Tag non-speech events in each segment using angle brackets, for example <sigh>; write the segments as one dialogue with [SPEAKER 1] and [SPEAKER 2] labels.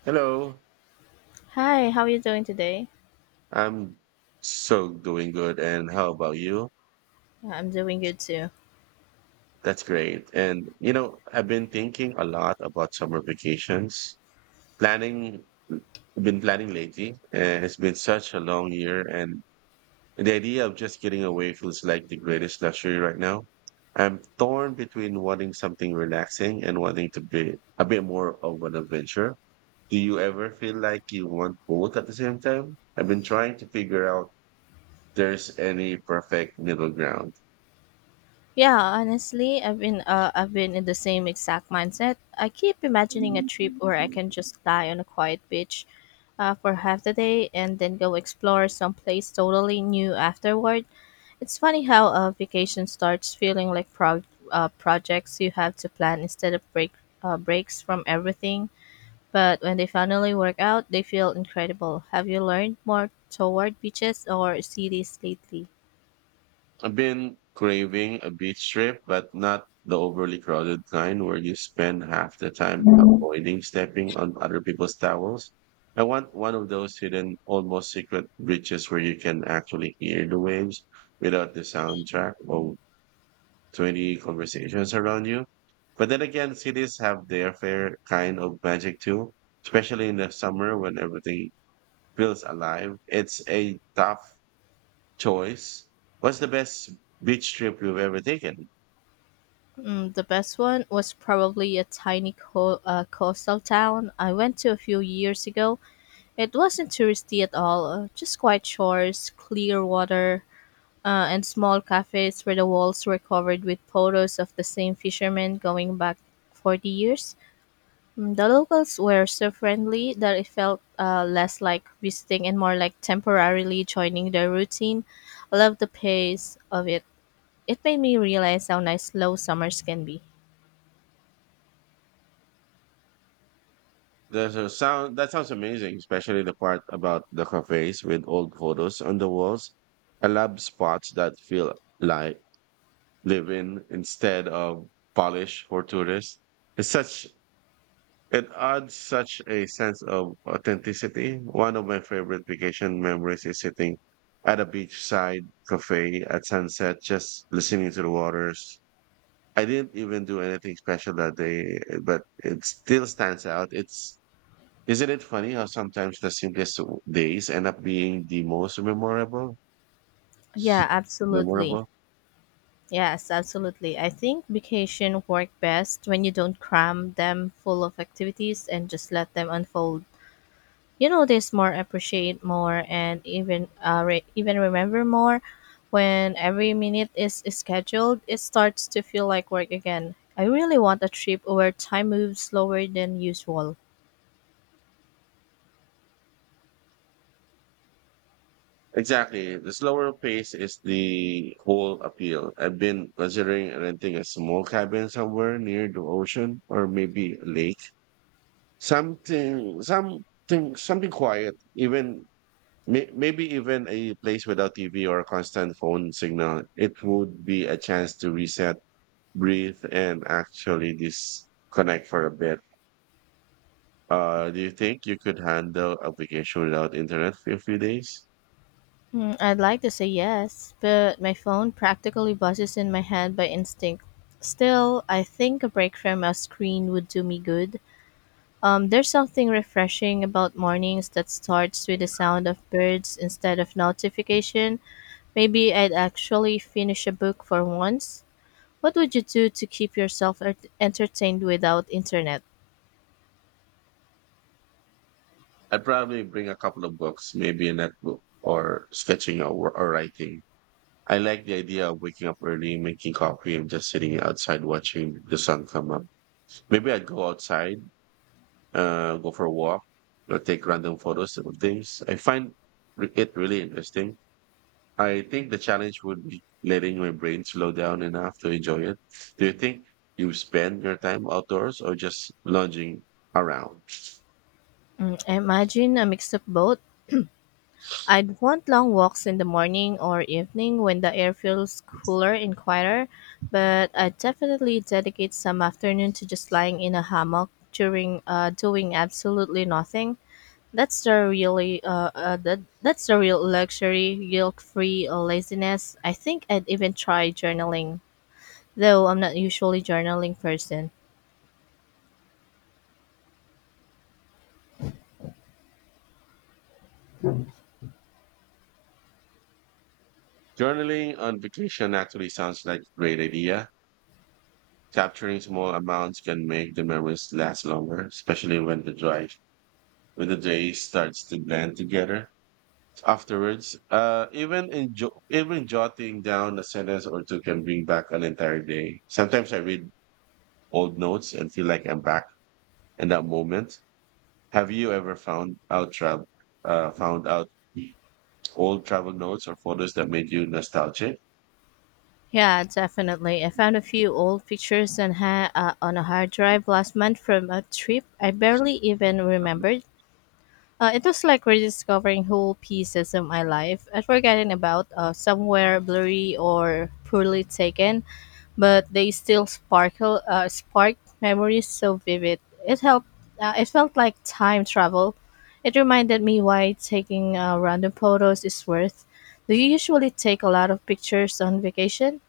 [SPEAKER 1] Hello.
[SPEAKER 2] Hi, how are you doing today?
[SPEAKER 1] I'm so Doing good. And how about you?
[SPEAKER 2] Yeah, I'm doing good too.
[SPEAKER 1] That's great. And, you know, I've been thinking a lot about summer vacations, planning, been planning lately. And it's been such a long year. And the idea of just getting away feels like the greatest luxury right now. I'm torn between wanting something relaxing and wanting to be a bit more of an adventure. Do you ever feel like you want both at the same time? I've been trying to figure out there's any perfect middle ground.
[SPEAKER 2] Yeah, honestly, I've been in the same exact mindset. I keep imagining a trip where I can just lie on a quiet beach for half the day and then go explore someplace totally new afterward. It's funny how a vacation starts feeling like projects you have to plan instead of breaks from everything. But when they finally work out, they feel incredible. Have you learned more toward beaches or cities lately?
[SPEAKER 1] I've been craving a beach trip, but not the overly crowded kind where you spend half the time avoiding stepping on other people's towels. I want one of those hidden, almost secret beaches where you can actually hear the waves without the soundtrack or 20 conversations around you. But then again, cities have their fair kind of magic too, especially in the summer when everything feels alive. It's a tough choice. What's the best beach trip you've ever taken?
[SPEAKER 2] Mm, the best one was probably a tiny coastal town I went to a few years ago. It wasn't touristy at all, just quiet shores, clear water, and small cafes where the walls were covered with photos of the same fishermen going back 40 years. Mm, the locals were so friendly that it felt less like visiting and more like temporarily joining their routine. I love the pace of it. It made me realize how nice slow summers can be.
[SPEAKER 1] There's a sound that sounds amazing, especially the part about the cafes with old photos on the walls. I love spots that feel like live in instead of polish for tourists. It's such it adds such a sense of authenticity. One of my favorite vacation memories is sitting at a beachside cafe at sunset, just listening to the waters. I didn't even do anything special that day, but it still stands out. It's Isn't it funny how sometimes the simplest days end up being the most memorable?
[SPEAKER 2] Yeah, absolutely.
[SPEAKER 1] Memorable.
[SPEAKER 2] Yes, absolutely. I think vacation work best when you don't cram them full of activities and just let them unfold. You notice more, appreciate more, and even remember more. When every minute is scheduled, it starts to feel like work again. I really want a trip where time moves slower than usual.
[SPEAKER 1] Exactly. The slower pace is the whole appeal. I've been considering renting a small cabin somewhere near the ocean or maybe a lake. Something, something, Something quiet. Even maybe even a place without TV or a constant phone signal. It would be a chance to reset, breathe, and actually disconnect for a bit. Do you think you could handle a vacation without internet for a few days?
[SPEAKER 2] Hmm, I'd like to say yes, but my phone practically buzzes in my hand by instinct. Still, I think a break from a screen would do me good. There's something refreshing about mornings that starts with the sound of birds instead of notification. Maybe I'd actually finish a book for once. What would you do to keep yourself entertained without internet?
[SPEAKER 1] I'd probably bring a couple of books, maybe a notebook or sketching or writing. I like the idea of waking up early, making coffee, and just sitting outside watching the sun come up. Maybe I'd go for a walk or take random photos of things. I find it really interesting. I think the challenge would be letting my brain slow down enough to enjoy it. Do you think you spend your time outdoors or just lounging around?
[SPEAKER 2] Mm, I imagine a mix of both. I'd want long walks in the morning or evening when the air feels cooler and quieter, but I'd definitely dedicate some afternoon to just lying in a hammock during doing absolutely nothing. That's the real luxury, guilt-free laziness. I think I'd even try journaling, though I'm not usually journaling person.
[SPEAKER 1] Journaling on vacation actually sounds like a great idea. Capturing small amounts can make the memories last longer, especially when the day starts to blend together afterwards. Even even jotting down a sentence or two can bring back an entire day. Sometimes I read old notes and feel like I'm back in that moment. Have you ever found out old travel notes or photos that made you nostalgic?
[SPEAKER 2] Yeah, definitely. I found a few old pictures on a hard drive last month from a trip I barely even remembered. It was like rediscovering whole pieces of my life I'd forgotten about, somewhere blurry or poorly taken, but they spark memories so vivid. It helped. It felt like time travel. It reminded me why taking random photos is worth. Do you usually take a lot of pictures on vacation?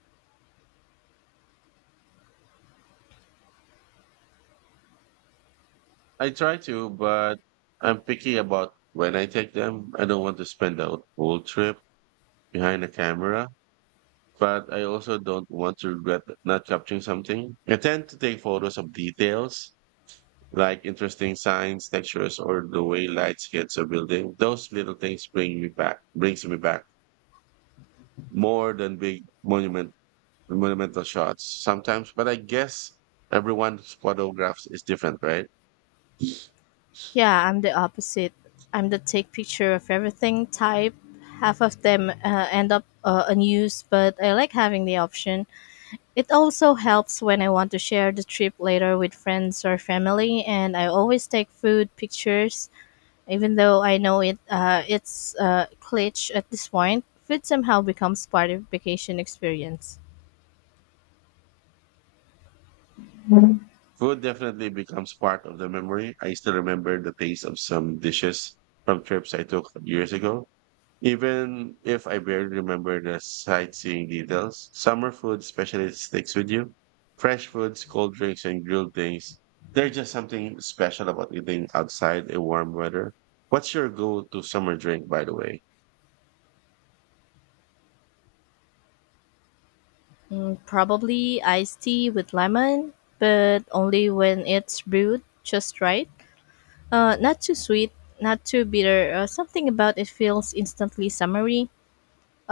[SPEAKER 1] I try to, but I'm picky about when I take them. I don't want to spend the whole trip behind a camera, but I also don't want to regret not capturing something. I tend to take photos of details like interesting signs, textures, or the way lights hits a building. Those little things brings me back more than big monumental shots sometimes, but I guess everyone's photographs is different, right?
[SPEAKER 2] Yeah, I'm the opposite. I'm the take picture of everything type. Half of them end up unused, but I like having the option. It also helps when I want to share the trip later with friends or family, and I always take food pictures, even though I know it's glitch at this point. Food somehow becomes part of vacation experience.
[SPEAKER 1] Food definitely becomes part of the memory. I still remember the taste of some dishes from trips I took years ago, even if I barely remember the sightseeing details. Summer food especially sticks with you. Fresh foods, cold drinks, and grilled things. There's just something special about eating outside in warm weather. What's your go-to summer drink, by the way?
[SPEAKER 2] Mm, probably iced tea with lemon, but only when it's brewed just right. Not too sweet, not too bitter. Something about it feels instantly summery.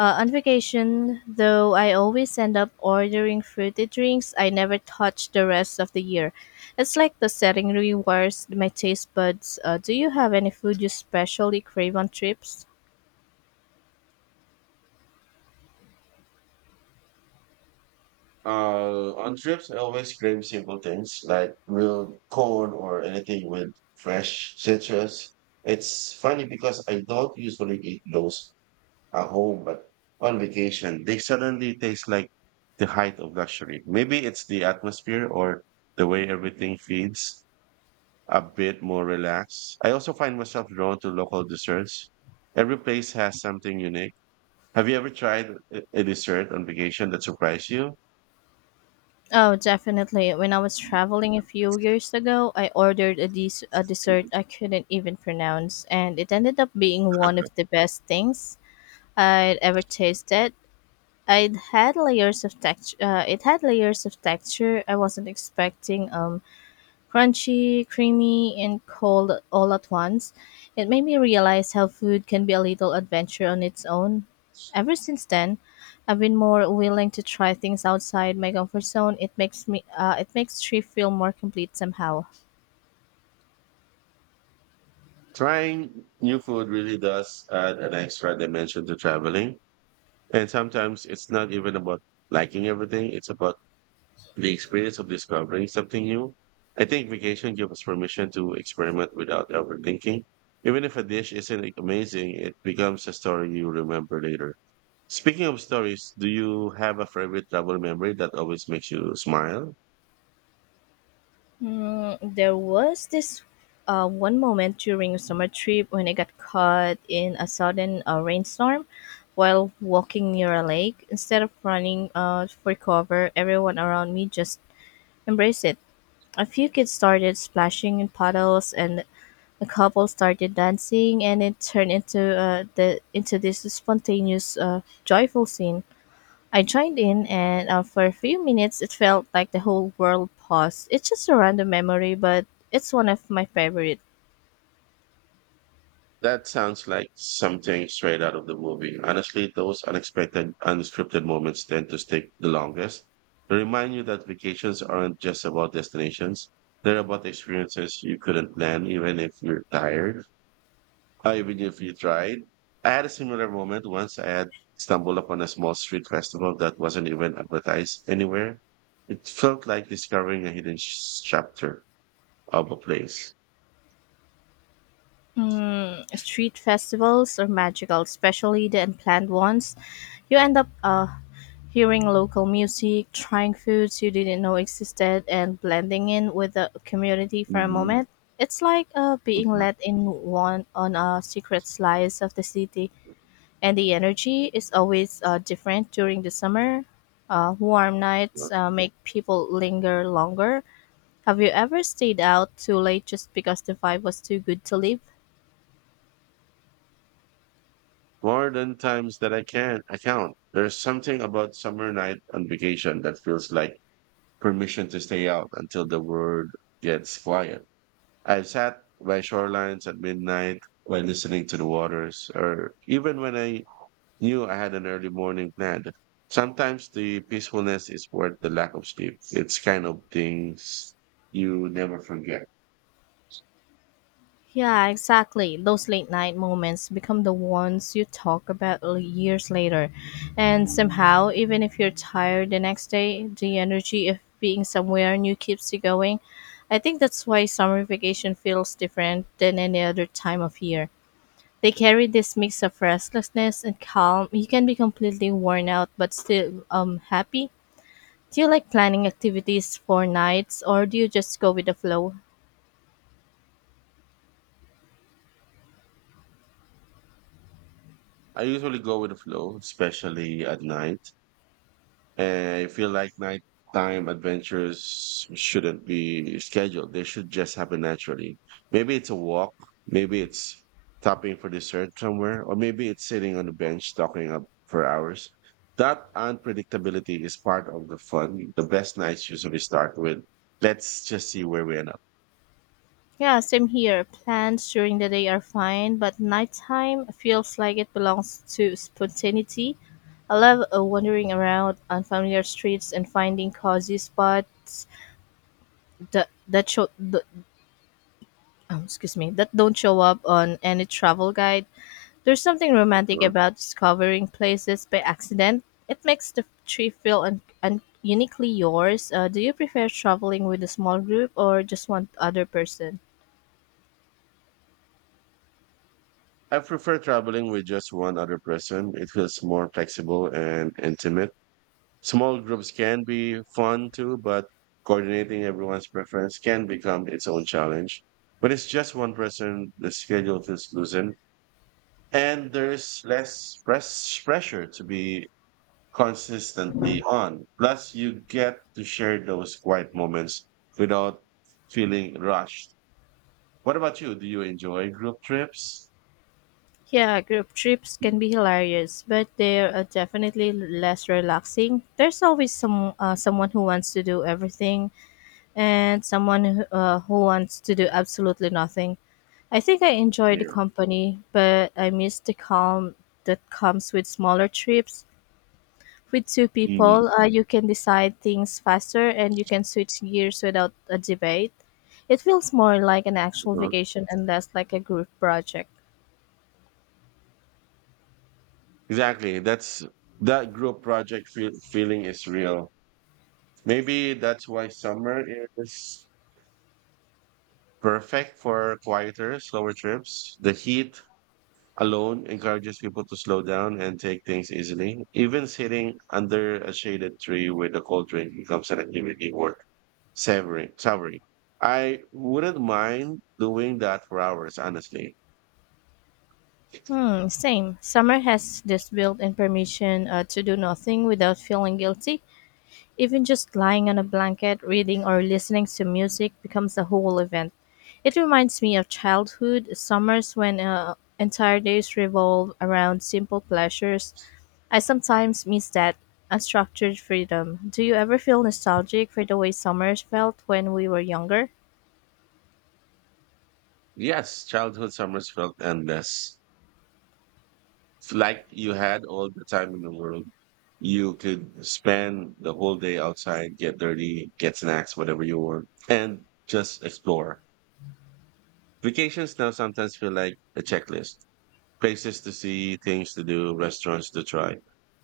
[SPEAKER 2] On vacation, though, I always end up ordering fruity drinks I never touch the rest of the year. It's like the setting rewires my taste buds. Do you have any food you specially crave on trips?
[SPEAKER 1] On trips, I always crave simple things like grilled corn or anything with fresh citrus. It's funny because I don't usually eat those at home, but on vacation, they suddenly taste like the height of luxury. Maybe it's the atmosphere or the way everything feels a bit more relaxed. I also find myself drawn to local desserts. Every place has something unique. Have you ever tried a dessert on vacation that surprised you?
[SPEAKER 2] Oh, definitely. When I was traveling a few years ago, I ordered a dessert I couldn't even pronounce, and it ended up being one of the best things I'd ever tasted. It had layers of texture. It had layers of texture I wasn't expecting. Crunchy, creamy, and cold all at once. It made me realize how food can be a little adventure on its own. Ever since then, I've been more willing to try things outside my comfort zone. It makes me. It makes trip feel more complete somehow.
[SPEAKER 1] Trying new food really does add an extra dimension to traveling. And sometimes it's not even about liking everything, it's about the experience of discovering something new. I think vacation gives us permission to experiment without overthinking. Even if a dish isn't amazing, it becomes a story you remember later. Speaking of stories, do you have a favorite travel memory that always makes you smile?
[SPEAKER 2] Mm, there was this one moment during a summer trip when I got caught in a sudden rainstorm while walking near a lake. Instead of running for cover, everyone around me just embraced it. A few kids started splashing in puddles, and a couple started dancing, and it turned into this spontaneous, joyful scene. I joined in, and for a few minutes, it felt like the whole world paused. It's just a random memory, but it's one of my favorite.
[SPEAKER 1] That sounds like something straight out of the movie. Honestly, those unexpected, unscripted moments tend to stick the longest. They remind you that vacations aren't just about destinations. They're about experiences you couldn't plan, even if you're tired, or even if you tried. I had a similar moment once. I had stumbled upon a small street festival that wasn't even advertised anywhere. It felt like discovering a hidden chapter of a place.
[SPEAKER 2] Mm, street festivals are magical, especially the unplanned ones. You end up hearing local music, trying foods you didn't know existed, and blending in with the community for a
[SPEAKER 1] Mhm.
[SPEAKER 2] moment. It's like being
[SPEAKER 1] Mhm.
[SPEAKER 2] let in one on a secret slice of the city. And the energy is always different during the summer. Warm nights make people linger longer. Have you ever stayed out too late just because the vibe was too good to leave?
[SPEAKER 1] More than times that I can account. There's something about summer night on vacation that feels like permission to stay out until the world gets quiet. I've sat by shorelines at midnight while listening to the waters, or even when I knew I had an early morning plan. Sometimes the peacefulness is worth the lack of sleep. It's kind of things you never forget.
[SPEAKER 2] Yeah, exactly. Those late night moments become the ones you talk about years later. And somehow, even if you're tired the next day, the energy of being somewhere new keeps you going. I think that's why summer vacation feels different than any other time of year. They carry this mix of restlessness and calm. You can be completely worn out but still happy. Do you like planning activities for nights or do you just go with the flow?
[SPEAKER 1] I usually go with the flow, especially at night. And I feel like nighttime adventures shouldn't be scheduled. They should just happen naturally. Maybe it's a walk, maybe it's stopping for dessert somewhere, or maybe it's sitting on the bench talking up for hours. That unpredictability is part of the fun. The best nights usually start with "let's just see where we end up."
[SPEAKER 2] Yeah, same here. Plans during the day are fine, but nighttime feels like it belongs to spontaneity. I love wandering around unfamiliar streets and finding cozy spots that that show the, excuse me that don't show up on any travel guide. There's something romantic about discovering places by accident. It makes the trip feel uniquely yours. Do you prefer traveling with a small group or just one other person?
[SPEAKER 1] I prefer traveling with just one other person. It feels more flexible and intimate. Small groups can be fun too, but coordinating everyone's preference can become its own challenge. When it's just one person, the schedule feels loosened, and there's less pressure to be consistently on. Plus, you get to share those quiet moments without feeling rushed. What about you? Do you enjoy group trips?
[SPEAKER 2] Yeah, group trips can be hilarious, but they're definitely less relaxing. There's always someone who wants to do everything and someone who wants to do absolutely nothing. I think I enjoy the
[SPEAKER 1] Yeah.
[SPEAKER 2] company, but I miss the calm that comes with smaller trips with two
[SPEAKER 1] Mhm.
[SPEAKER 2] people. You can decide things faster and you can switch gears without a debate. It feels more like an actual vacation and less like a group project.
[SPEAKER 1] Exactly. That's that group feeling is real. Maybe that's why summer is perfect for quieter, slower trips. The heat alone encourages people to slow down and take things easily. Even sitting under a shaded tree with a cold drink becomes an activity worth savoring. I wouldn't mind doing that for hours, honestly.
[SPEAKER 2] Hmm, same. Summer has this built in permission to do nothing without feeling guilty. Even just lying on a blanket, reading, or listening to music becomes a whole event. It reminds me of childhood summers when entire days revolve around simple pleasures. I sometimes miss that unstructured freedom. Do you ever feel nostalgic for the way summers felt when we were younger?
[SPEAKER 1] Yes, childhood summers felt endless. It's like you had all the time in the world. You could spend the whole day outside, get dirty, get snacks, whatever you want, and just explore. Vacations now sometimes feel like a checklist: places to see, things to do, restaurants to try.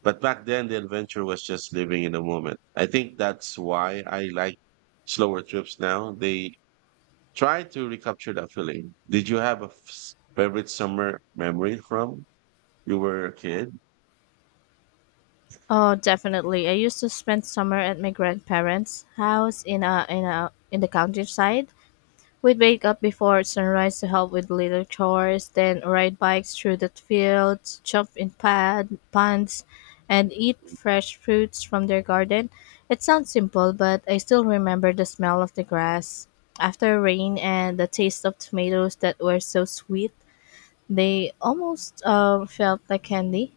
[SPEAKER 1] But back then, the adventure was just living in the moment. I think that's why I like slower trips now. They try to recapture that feeling. Did you have a favorite summer memory from you were a kid?
[SPEAKER 2] Oh, definitely. I used to spend summer at my grandparents' house in the countryside. We'd wake up before sunrise to help with little chores, then ride bikes through the fields, jump in pad, ponds, and eat fresh fruits from their garden. It sounds simple, but I still remember the smell of the grass after rain and the taste of tomatoes that were so sweet. They almost felt like candy.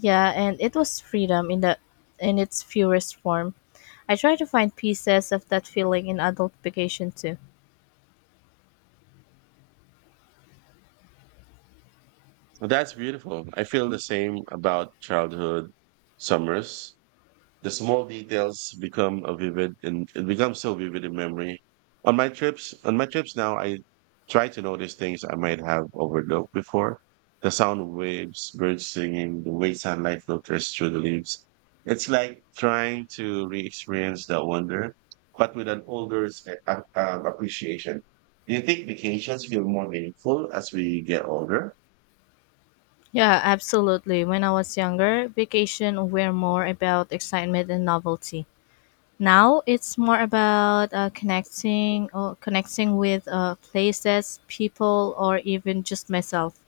[SPEAKER 2] Yeah, and it was freedom in its purest form. I try to find pieces of that feeling in adult vacation too.
[SPEAKER 1] Well, that's beautiful. I feel the same about childhood summers. The small details become a vivid and it becomes so vivid in memory. On my trips now, I try to notice things I might have overlooked before. The sound of waves, birds singing, the way sunlight filters through the leaves. It's like trying to re-experience that wonder, but with an older appreciation. Do you think vacations feel more meaningful as we get older?
[SPEAKER 2] Yeah, absolutely. When I was younger, vacation were more about excitement and novelty. Now it's more about connecting with places, people, or even just myself.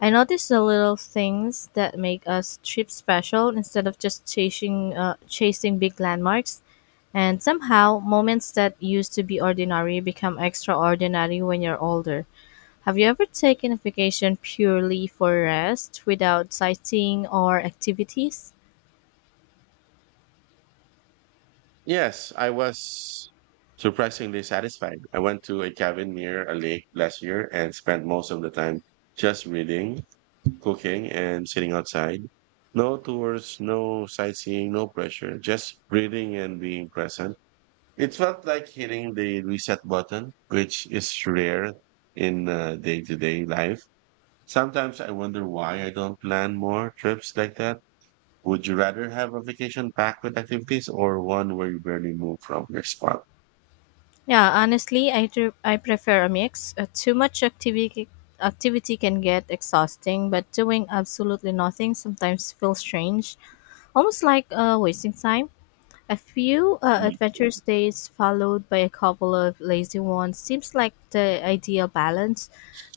[SPEAKER 2] I notice the little things that make a trip special instead of just chasing big landmarks. And somehow, moments that used to be ordinary become extraordinary when you're older. Have you ever taken a vacation purely for rest without sightseeing or activities?
[SPEAKER 1] Yes, I was surprisingly satisfied. I went to a cabin near a lake last year and spent most of the time just reading, cooking, and sitting outside. No tours, no sightseeing, no pressure, just breathing and being present. It felt like hitting the reset button, which is rare in day to day life. Sometimes I wonder why I don't plan more trips like that. Would you rather have a vacation packed with activities or one where you barely move from your spot?
[SPEAKER 2] Yeah, honestly, I prefer a mix. Too much activity Activity can get exhausting, but doing absolutely nothing sometimes feels strange, almost like wasting time. A few adventurous days followed by a couple of lazy ones seems like the ideal balance.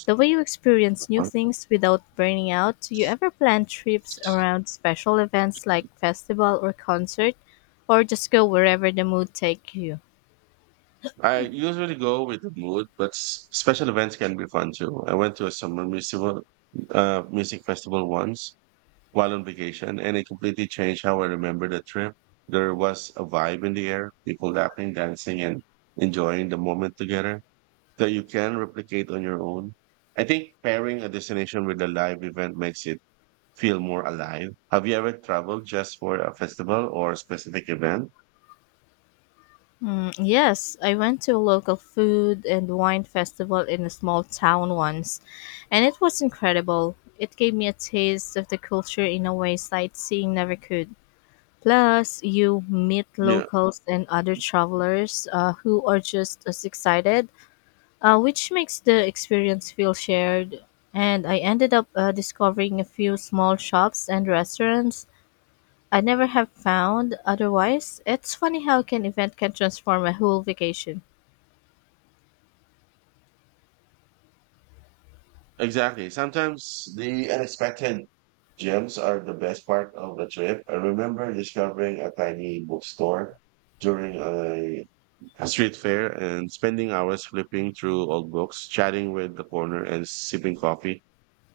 [SPEAKER 2] The way you experience new
[SPEAKER 1] Mhm.
[SPEAKER 2] things without burning out. Do you ever plan trips around special events like festival or concert, or just go wherever the mood take you?
[SPEAKER 1] I usually go with the mood, but special events can be fun too. I went to a summer music festival once, while on vacation, and it completely changed how I remember the trip. There was a vibe in the air, people laughing, dancing, and enjoying the moment together that you can replicate on your own. I think pairing a destination with a live event makes it feel more alive. Have you ever traveled just for a festival or a specific event?
[SPEAKER 2] Mm, yes, I went to a local food and wine festival in a small town once, and it was incredible. It gave me a taste of the culture in a way sightseeing never could. Plus, you meet
[SPEAKER 1] Yeah,
[SPEAKER 2] locals and other travelers who are just as excited, which makes the experience feel shared. And I ended up discovering a few small shops and restaurants I never have found otherwise. It's funny how an event can transform a whole vacation.
[SPEAKER 1] exactly. Sometimes the unexpected gems are the best part of the trip. I remember discovering a tiny bookstore during a street fair, and spending hours flipping through old books, chatting with the corner, and sipping coffee.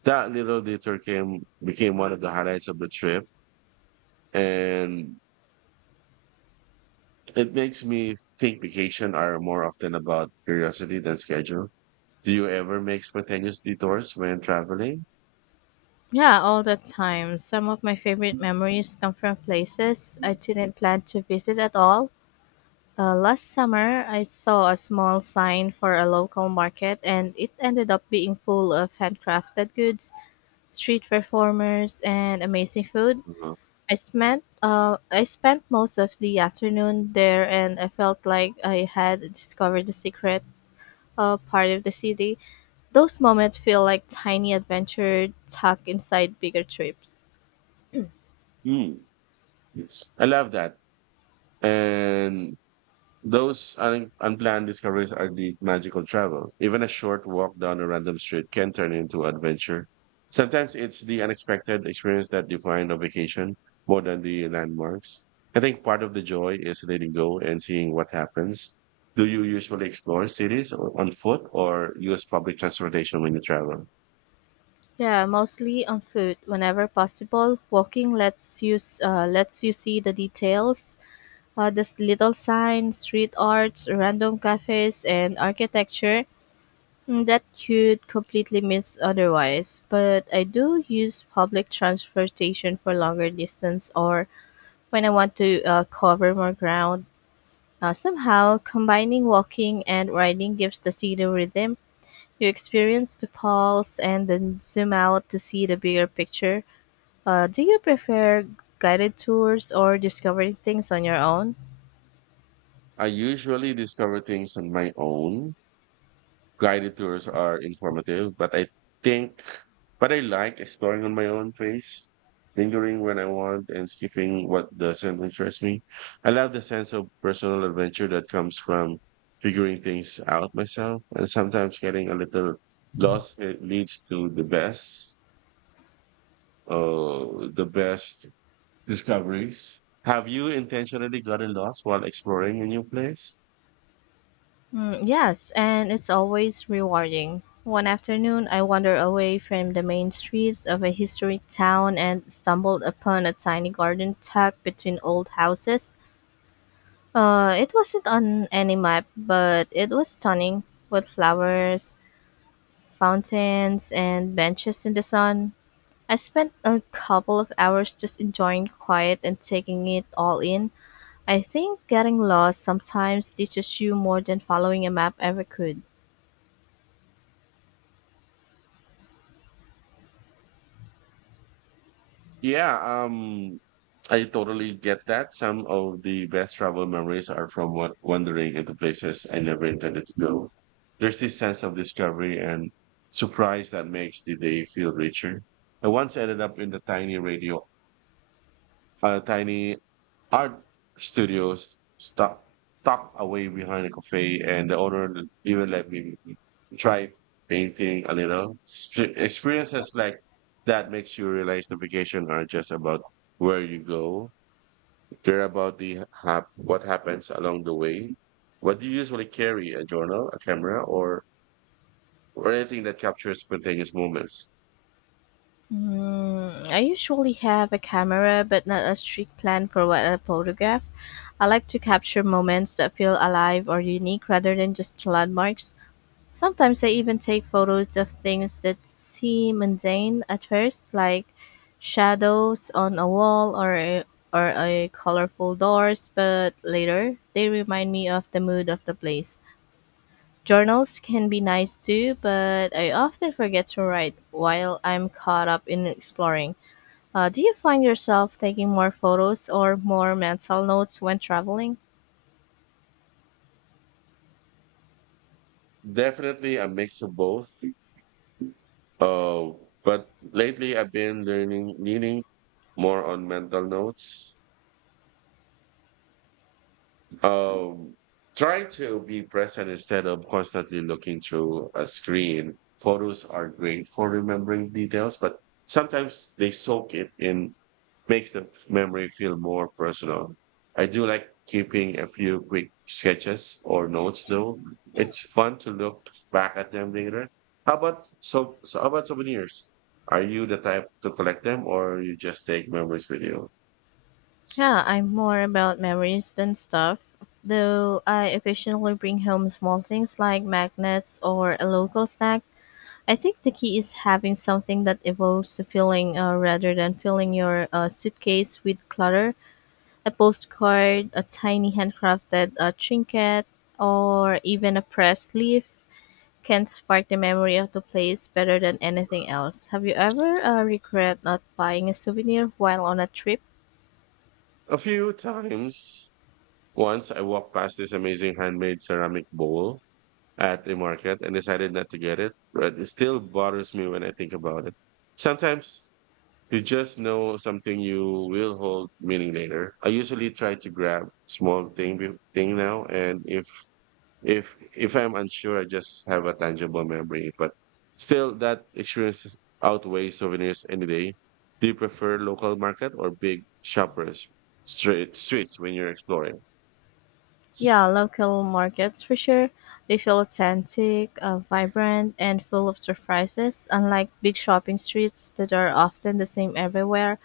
[SPEAKER 1] That little detour came became one of the highlights of the trip, and it makes me think vacation are more often about curiosity than schedule. Do you ever make spontaneous detours when traveling?
[SPEAKER 2] Yeah, all the time. Some of my favorite memories come from places I didn't plan to visit at all. Last summer, I saw a small sign for a local market, and it ended up being full of handcrafted goods, street performers, and amazing food.
[SPEAKER 1] Uh-huh.
[SPEAKER 2] I spent most of the afternoon there, and I felt like I had discovered the secret part of the city. Those moments feel like tiny adventure tucked inside bigger trips.
[SPEAKER 1] Mm. Yes. I love that. And Those unplanned discoveries are the magical travel. Even a short walk down a random street can turn into adventure. Sometimes it's the unexpected experience that define a vacation more than the landmarks. I think part of the joy is letting go and seeing what happens. Do you usually explore cities on foot or use public transportation when you travel?
[SPEAKER 2] Yeah, mostly on food. Whenever possible, walking lets you see the details. This little signs, street arts, random cafes, and architecture that you'd completely miss otherwise. But I do use public transportation for longer distance or when I want to cover more ground. Somehow, combining walking and riding gives the city rhythm. You experience the pulse and then zoom out to see the bigger picture. Do you prefer guided tours or discovering things on your own?
[SPEAKER 1] I usually discover things on my own. Guided tours are informative, but think, but I like exploring on my own pace, lingering when I want and skipping what doesn't interest me. I love the sense of personal adventure that comes from figuring things out myself, and sometimes getting a little lost it leads to the best discoveries. Have you intentionally gotten lost while exploring a new place?
[SPEAKER 2] Mm, yes, and it's always rewarding. One afternoon, I wandered away from the main streets of a historic town and stumbled upon a tiny garden tucked between old houses. It wasn't on any map, but it was stunning, with flowers, fountains, and benches in the sun. I spent a couple of hours just enjoying quiet and taking it all in. I think getting lost sometimes teaches you more than following a map ever could.
[SPEAKER 1] Yeah, I totally get that. Some of the best travel memories are from wandering into places I never intended to go. There's this sense of discovery and surprise that makes the day feel richer. I once ended up in tiny art studios stuck tucked away behind a cafe, and the owner even let me try painting a little. Experiences like that makes you realize the vacation aren't just about where you go; they're about the what happens along the way. What do you usually carry? A journal, a camera, or anything that captures spontaneous moments?
[SPEAKER 2] Mm, I usually have a camera, but not a strict plan for what I photograph. I like to capture moments that feel alive or unique rather than just landmarks. Sometimes I even take photos of things that seem mundane at first, like shadows on a wall or a colorful doors, but later they remind me of the mood of the place. Journals can be nice too, but I often forget to write while I'm caught up in exploring. Do you find yourself taking more photos or more mental notes when traveling?
[SPEAKER 1] Definitely a mix of both. Uh, but lately I've been leaning more on mental notes, um, try to be present instead of constantly looking through a screen. Photos are great for remembering details, but sometimes they soak it in, makes the memory feel more personal. I do like keeping a few quick sketches or notes though. It's fun to look back at them later. How about how about souvenirs? Are you the type to collect them or you just take memories with you?
[SPEAKER 2] Yeah, I'm more about memories than stuff, though I occasionally bring home small things like magnets or a local snack. I think the key is having something that evolves the feeling rather than filling your suitcase with clutter. A postcard, a tiny handcrafted trinket, or even a press leaf can spark the memory of the place better than anything else. Have you ever regret not buying a souvenir while on a trip?
[SPEAKER 1] A few times. Once I walked past this amazing handmade ceramic bowl at a market and decided not to get it, but it still bothers me when I think about it. Sometimes you just know something you will hold meaning later. I usually try to grab small thing now, and if I'm unsure, I just have a tangible memory. But still, that experience outweighs souvenirs any day. Do you prefer local market or big shoppers streets when you're exploring?
[SPEAKER 2] Yeah, local markets for sure. They feel authentic, vibrant, and full of surprises. Unlike big shopping streets that are often the same everywhere,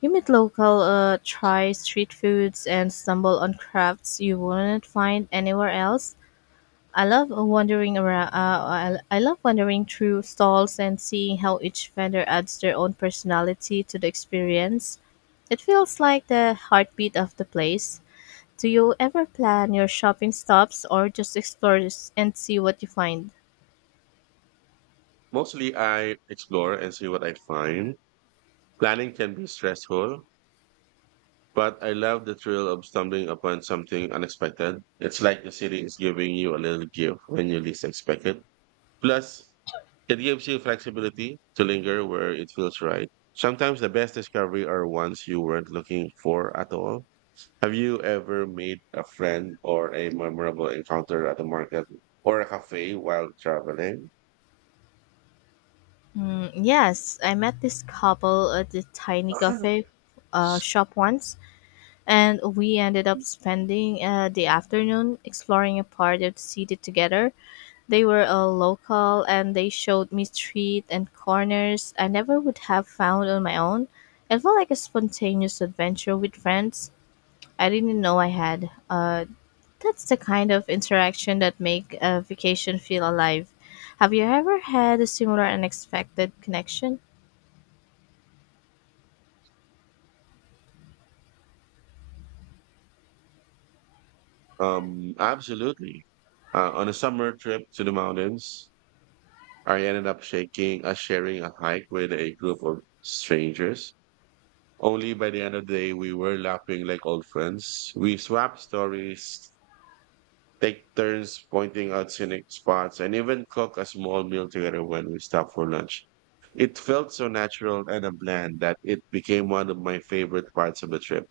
[SPEAKER 2] you meet local, try street foods, and stumble on crafts you wouldn't find anywhere else. I love wandering around. I love wandering through stalls and seeing how each vendor adds their own personality to the experience. It feels like the heartbeat of the place. Do you ever plan your shopping stops or just explore and see what you find?
[SPEAKER 1] Mostly I explore and see what I find. Planning can be stressful, but I love the thrill of stumbling upon something unexpected. It's like the city is giving you a little gift when you least expect it. Plus, it gives you flexibility to linger where it feels right. Sometimes the best discovery are ones you weren't looking for at all. Have you ever made a friend or a memorable encounter at the market or a cafe while traveling?
[SPEAKER 2] Mm, yes, I met this couple at the tiny cafe
[SPEAKER 1] <clears throat>
[SPEAKER 2] shop once, and we ended up spending the afternoon exploring a part of the city together. They were a local and they showed me street and corners I never would have found on my own. It felt like a spontaneous adventure with friends I didn't know I had. That's the kind of interaction that make a vacation feel alive. Have you ever had a similar unexpected connection?
[SPEAKER 1] Absolutely. On a summer trip to the mountains, I ended up sharing a hike with a group of strangers. Only by the end of the day, we were laughing like old friends. We swapped stories, take turns pointing out scenic spots, and even cook a small meal together when we stopped for lunch. It felt so natural and a blend that it became one of my favorite parts of the trip.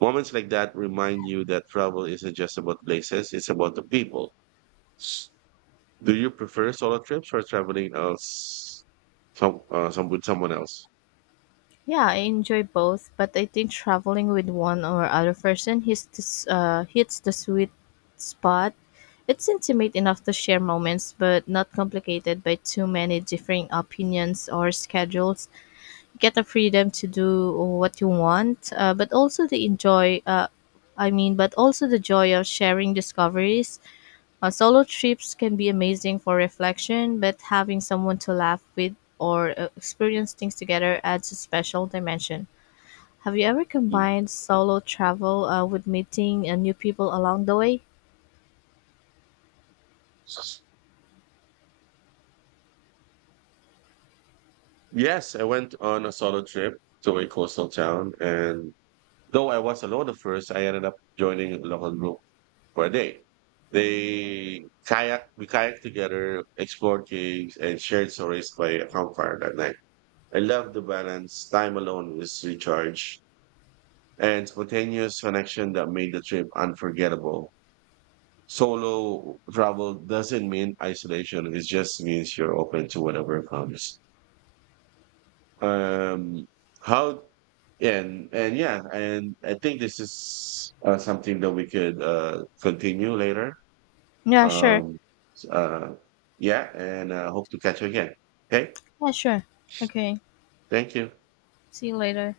[SPEAKER 1] Moments like that remind you that travel isn't just about places, it's about the people. Do you prefer solo trips or traveling some with someone else?
[SPEAKER 2] Yeah, I enjoy both, but I think traveling with one or other person hits the sweet spot. It's intimate enough to share moments, but not complicated by too many differing opinions or schedules. You get the freedom to do what you want, but also the enjoy. But also the joy of sharing discoveries. Solo trips can be amazing for reflection, but having someone to laugh with or experience things together adds a special dimension. Have you ever
[SPEAKER 1] Mm.
[SPEAKER 2] combined solo travel with meeting new people along the way?
[SPEAKER 1] Yes, I went on a solo trip to a coastal town, and though I was alone at first, I ended up joining a local group for a day. We kayak together, explored caves, and shared stories by a campfire that night. I love the balance. Time alone is recharge and spontaneous connection that made the trip unforgettable. Solo travel doesn't mean isolation. It just means you're open to whatever comes. Um, how And yeah, and I think this is something that we could continue later.
[SPEAKER 2] Yeah, sure.
[SPEAKER 1] Um, s- uh, yeah, and I hope to catch you again. Okay,
[SPEAKER 2] Yeah, sure. Okay.
[SPEAKER 1] thank you.
[SPEAKER 2] See you later.